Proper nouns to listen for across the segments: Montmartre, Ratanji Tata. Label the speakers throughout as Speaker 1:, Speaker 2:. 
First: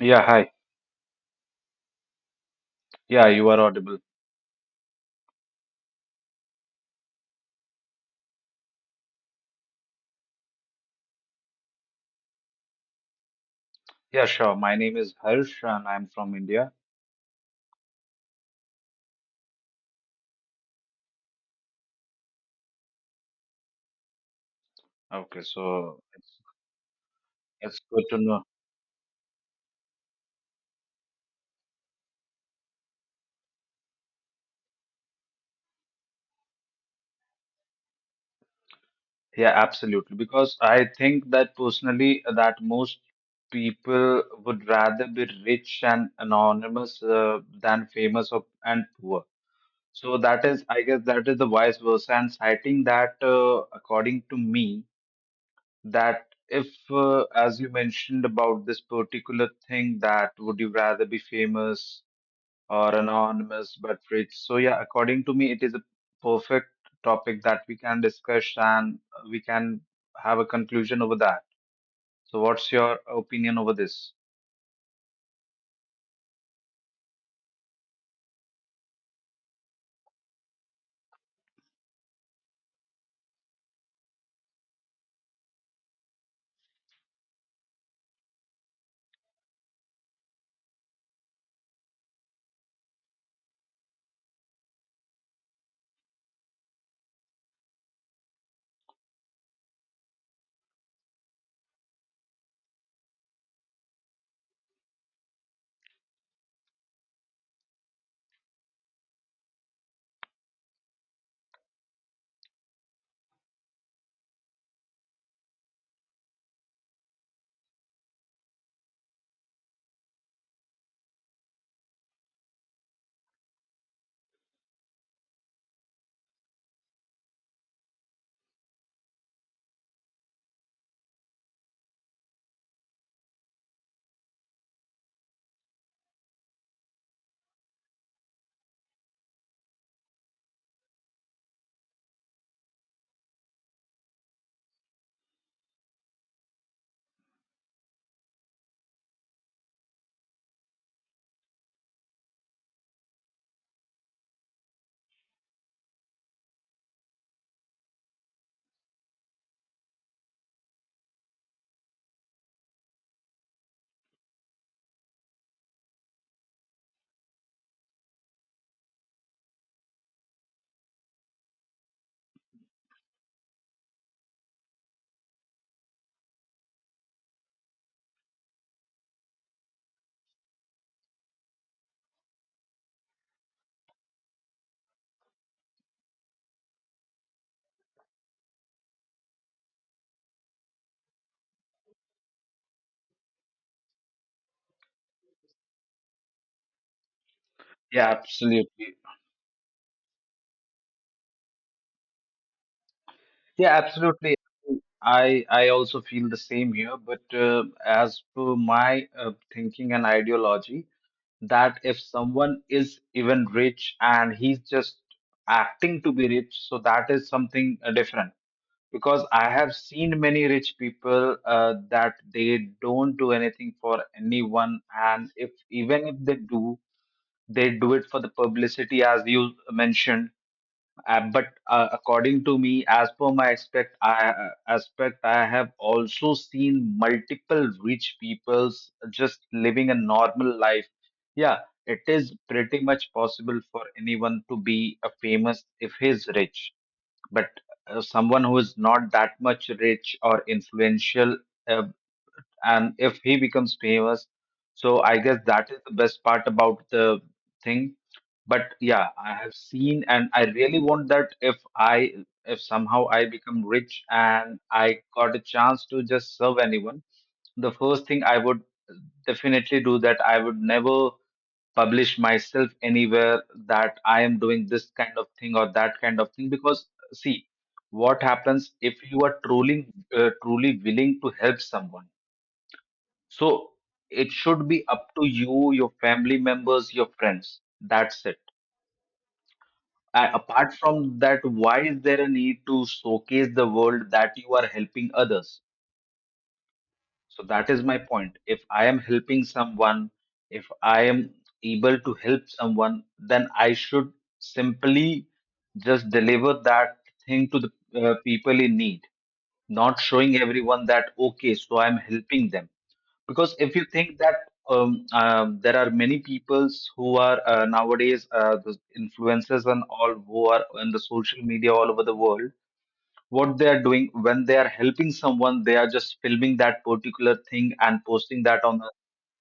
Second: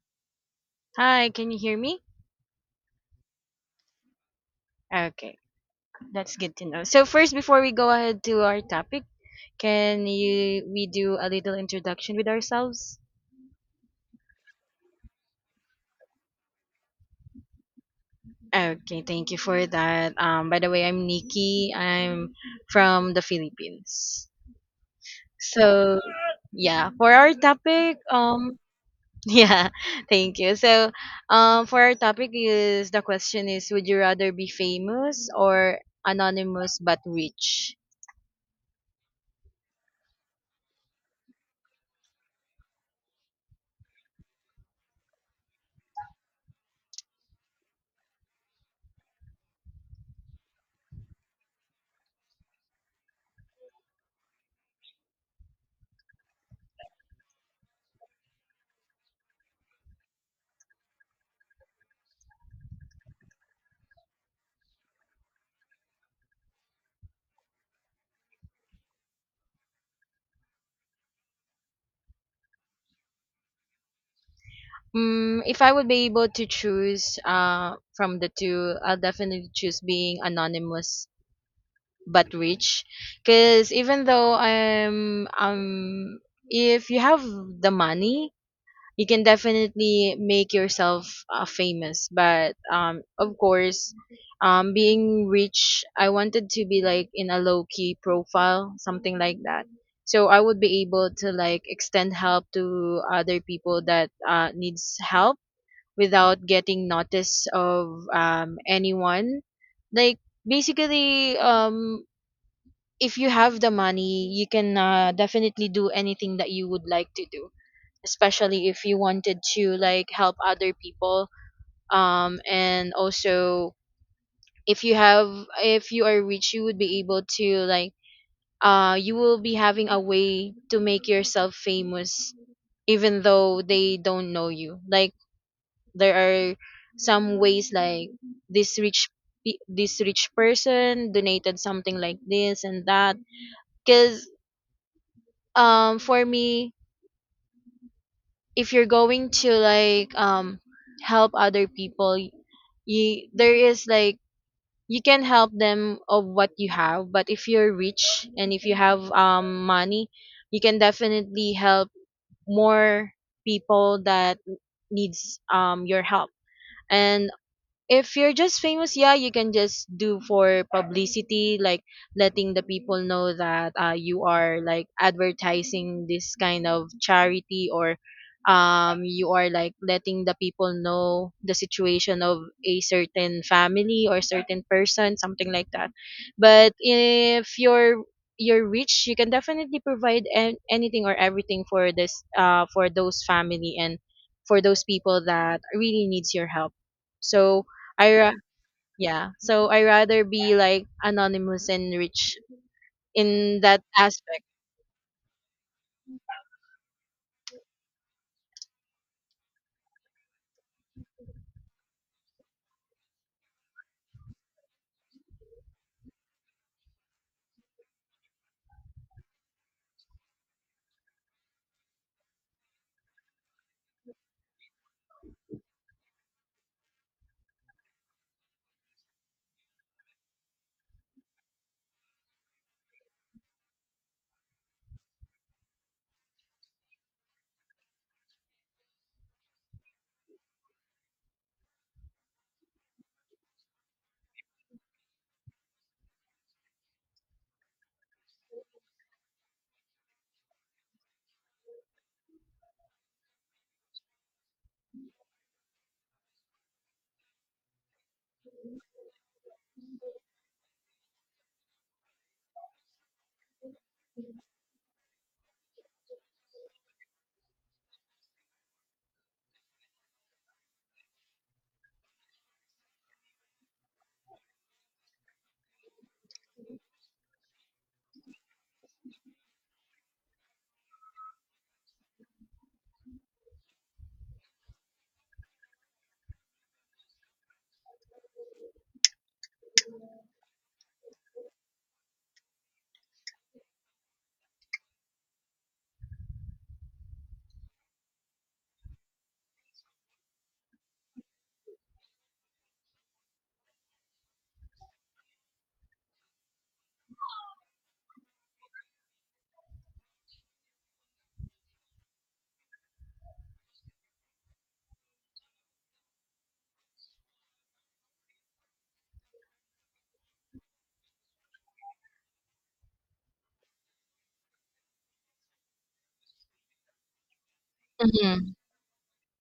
Speaker 1: Yeah, hi.
Speaker 2: Hi, can you hear me?
Speaker 1: Yeah, you are audible.
Speaker 2: Okay, that's good to know. So first, before we go ahead to our topic, can you we do a little introduction with ourselves?
Speaker 1: Yeah, sure. My name is Harsh and I'm from India.
Speaker 2: Okay, thank you for that. By the way, I'm Nikki. I'm from the Philippines.
Speaker 1: Okay,
Speaker 2: So,
Speaker 1: so it's,
Speaker 2: yeah, for our
Speaker 1: it's
Speaker 2: topic,
Speaker 1: good to know.
Speaker 2: yeah, thank you. So, for our topic is the question is, would you rather be famous or anonymous but rich?
Speaker 1: Yeah, absolutely. Because I think that personally, that most people would rather be rich and anonymous than famous and poor. So that is, I guess, that is the vice versa. And citing that, according to me, that if, as you mentioned about this particular thing, that would you rather be famous or anonymous but rich? So yeah, according to me, it is a perfect topic that we can discuss and we can have a conclusion over that. So what's your opinion over this?
Speaker 2: Mm, if I would be able to choose from the two, I'll definitely choose being anonymous but rich. Because even though if you have the money, you can definitely make yourself famous. But of course, being rich, I wanted to be like in a low key profile, something like that. So I would be able to like extend help to other people that needs help without getting notice of anyone, like basically, if you have the money, you can definitely do anything that you would like to do, especially if you wanted to like help other people. And also, if you have if you are rich, you would be able to like you will be having a way to make yourself famous even though they don't know you, like there are some ways like this this rich person donated something like this and that. Because for me, if you're going to like help other people, you there is like you can help them of what you have, but if you're rich and if you have money, you can definitely help more people that needs your help. And if you're just famous, yeah, you can just do for publicity, like letting the people know that you are like advertising this kind of charity, or you are like letting the people know the situation of a certain family or certain person, something like that. But if you're you're rich, you can definitely provide anything or everything for this, for those family and for those people that really needs your help. So
Speaker 1: Yeah,
Speaker 2: I ra-
Speaker 1: absolutely.
Speaker 2: yeah. So I rather be like anonymous and rich in
Speaker 1: Yeah,
Speaker 2: that
Speaker 1: absolutely.
Speaker 2: aspect.
Speaker 1: I also feel the same here, but as per my thinking and ideology, that if someone is even rich and he's just acting to be rich, so that is something different. Because I have seen many rich people that they don't do anything for anyone, and if even if they do, they do it for the publicity, as you mentioned. But according to me, as per my aspect, I have also seen multiple rich peoples just living a normal life. Yeah, it is pretty much possible for anyone to be a famous if he's rich, but someone who is not that much rich or influential, uh, and if he becomes famous, so I guess that is the best part about the thing. But yeah, I have seen, and I really want that if somehow I become rich and I got a chance to just serve anyone, the first thing I would definitely do that I would never publish myself anywhere, that I am doing this kind of thing or that kind of thing. Because see, what happens if you are truly willing to help someone? So it should be up to you, your family members, your friends. That's it. Apart from that, why is there a need to showcase the world that you are helping others? So that is my point. If I am helping someone, if I am able to help someone, then I should simply just deliver that thing to the people in need, not showing everyone that, okay, so I'm helping them. Because if you think that there are many peoples who are nowadays the influencers and all who are on the social media all over the world, what they are doing when they are helping someone, they are just filming that particular thing and posting
Speaker 2: Mm-hmm.
Speaker 1: that on the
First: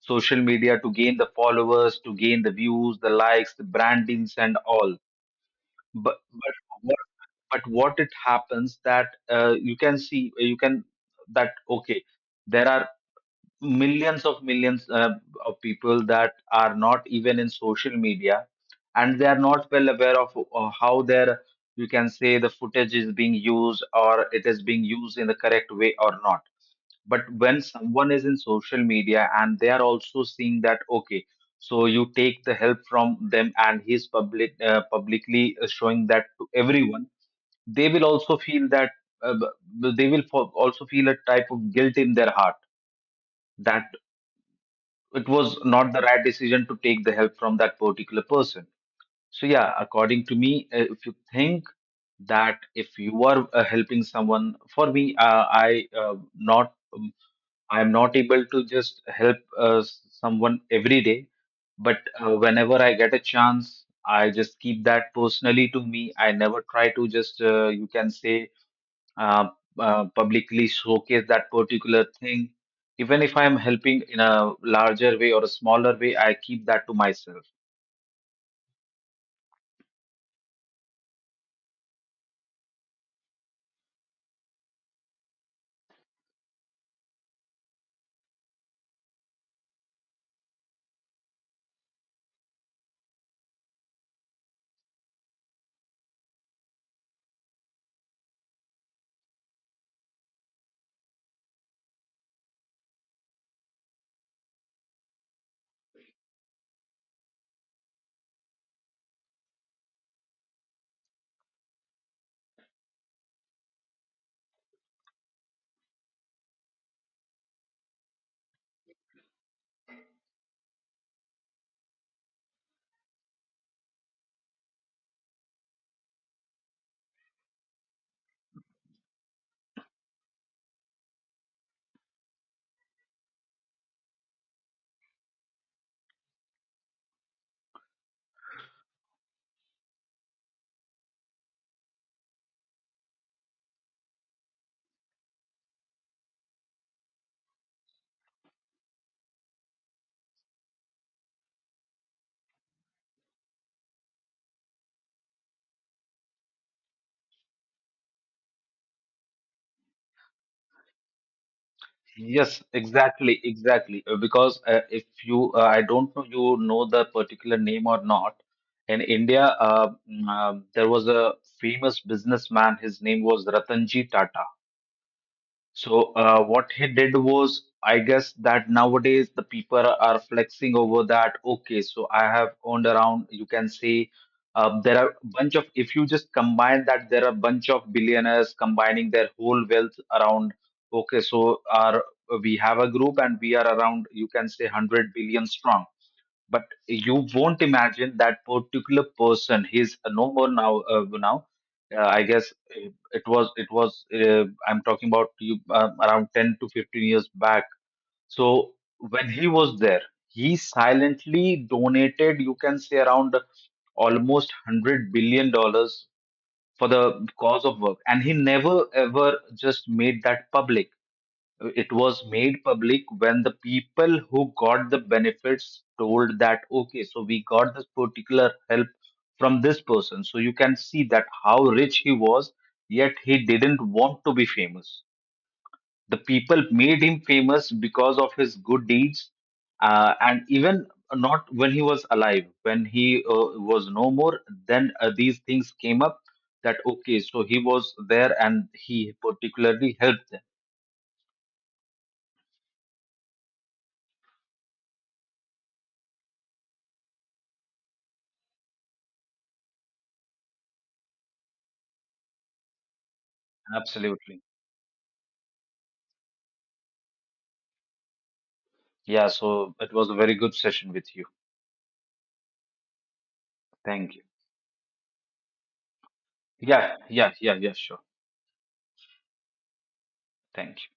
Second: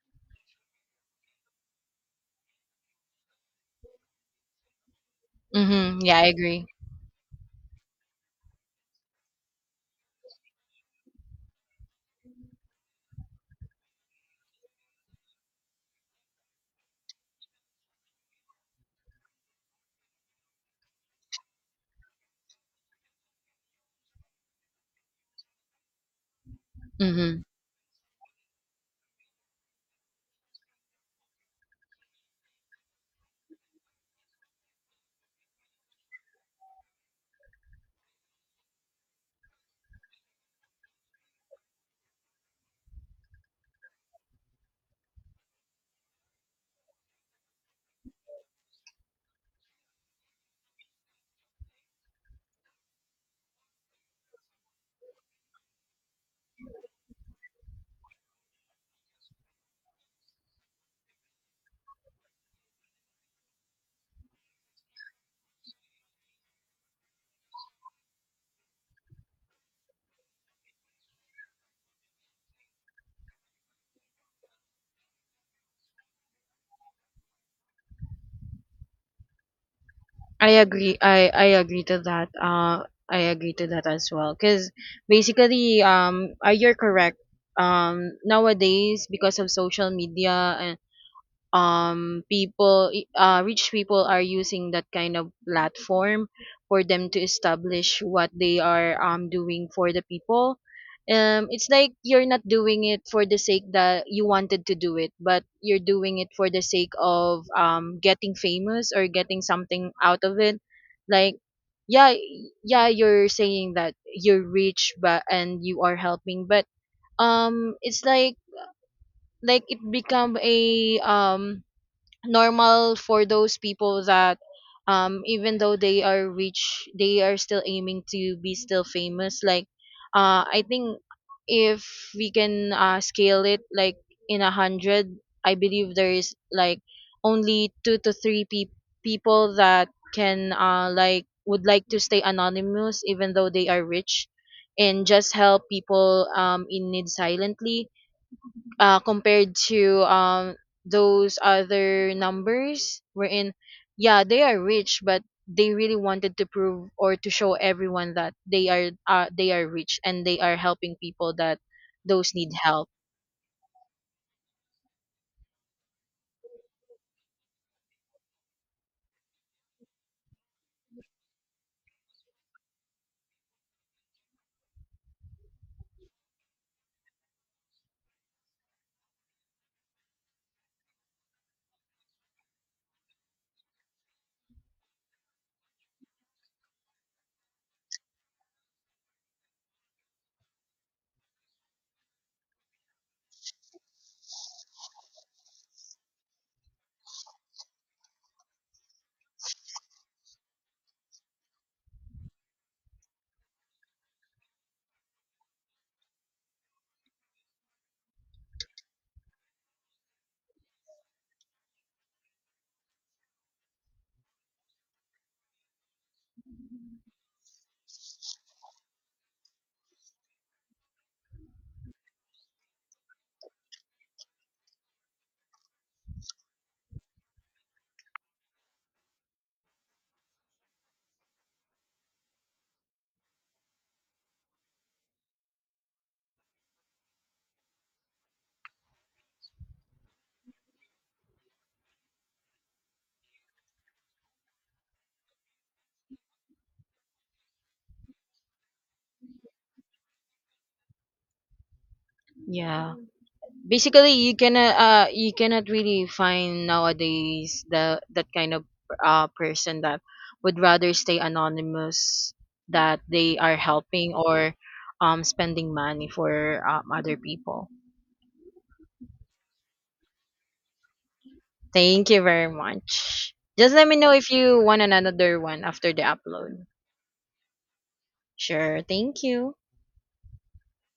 Speaker 1: social media to gain the followers, to gain the views, the likes, the brandings and all.
Speaker 2: Mm-hmm. Yeah,
Speaker 1: but
Speaker 2: I
Speaker 1: but
Speaker 2: agree.
Speaker 1: what, what it happens that you can see you can that, okay, there are millions of people that are not even in social media, and they are not well aware of how their, you can say, the footage is being used or it is being used in the correct way or not. But
Speaker 2: Mm-hmm.
Speaker 1: when someone is in social media and they are also seeing that, okay, so you take the help from them and he's publicly showing that to everyone, they will also feel that uh, b- they will fo- also feel a type of guilt in their heart, that it was not the right decision to take the help from that particular person. So yeah, according to me, if you think that if you are helping someone, for me, I am not able to just help someone every day, but whenever I get a chance, I just keep that personally to me. I never try to just you can say, uh, publicly showcase that particular thing. Even if I'm helping in a larger way or a smaller way, I keep that to myself.
Speaker 2: I agree. I agree to that. I agree to that as well. Cause basically, you're correct. Nowadays because of social media, people rich people are using that kind of platform for them to establish what they are doing for the people. It's like you're not doing it for the sake that you wanted to do it, but you're doing it for the sake of getting famous or getting something out of it. Like yeah, yeah, you're saying that you're rich but and you are helping, but it's like, it become a normal for those people that even though they are rich, they are still aiming to be still famous. Like I think if we can scale it like in 100, I believe there is like only 2 to 3 people that can like would like to stay anonymous even though they are rich, and just help people in need silently, compared to those other numbers wherein yeah they are rich, but they really wanted to prove or to show everyone that they are rich and they are helping people that those need
Speaker 1: Yes,
Speaker 2: help.
Speaker 1: exactly, exactly. Because if you, I don't know, you know the particular name or not. In India, there was a famous businessman. His name was Ratanji Tata. So what he did was, I guess, that nowadays the people are flexing over that. Okay, so I have owned around, you can say, there are bunch of. If you just combine that, there are bunch of billionaires combining their whole wealth around. Okay, so our we have a group and we are around, you can say, 100 billion strong. But you won't imagine that particular person, he's no more now. I guess it was I'm talking about you around 10 to 15 years back. So when he was there, he silently donated, you can say, around almost $100 billion for the cause of work, and he never ever just made that public. It was made public when the people who got the benefits told that, okay, so we got this particular help from this person. So you can see that how rich he was, yet he didn't want to be famous. The people made him famous because of his good deeds. And even not when he was alive, when he was no more, then these things came up, that okay, so he was there and he particularly helped them.
Speaker 2: Yeah, basically you cannot really find nowadays the that kind of person that would rather stay anonymous, that they are helping
Speaker 1: Absolutely.
Speaker 2: or spending money for other people.
Speaker 1: Yeah, so it was a very good session with you.
Speaker 2: Thank you very much. Just let me know
Speaker 1: Thank you.
Speaker 2: if you want another one after the upload.
Speaker 1: Yeah, yeah, yeah, yeah, sure.
Speaker 2: Sure. Thank you.
Speaker 1: Thank you.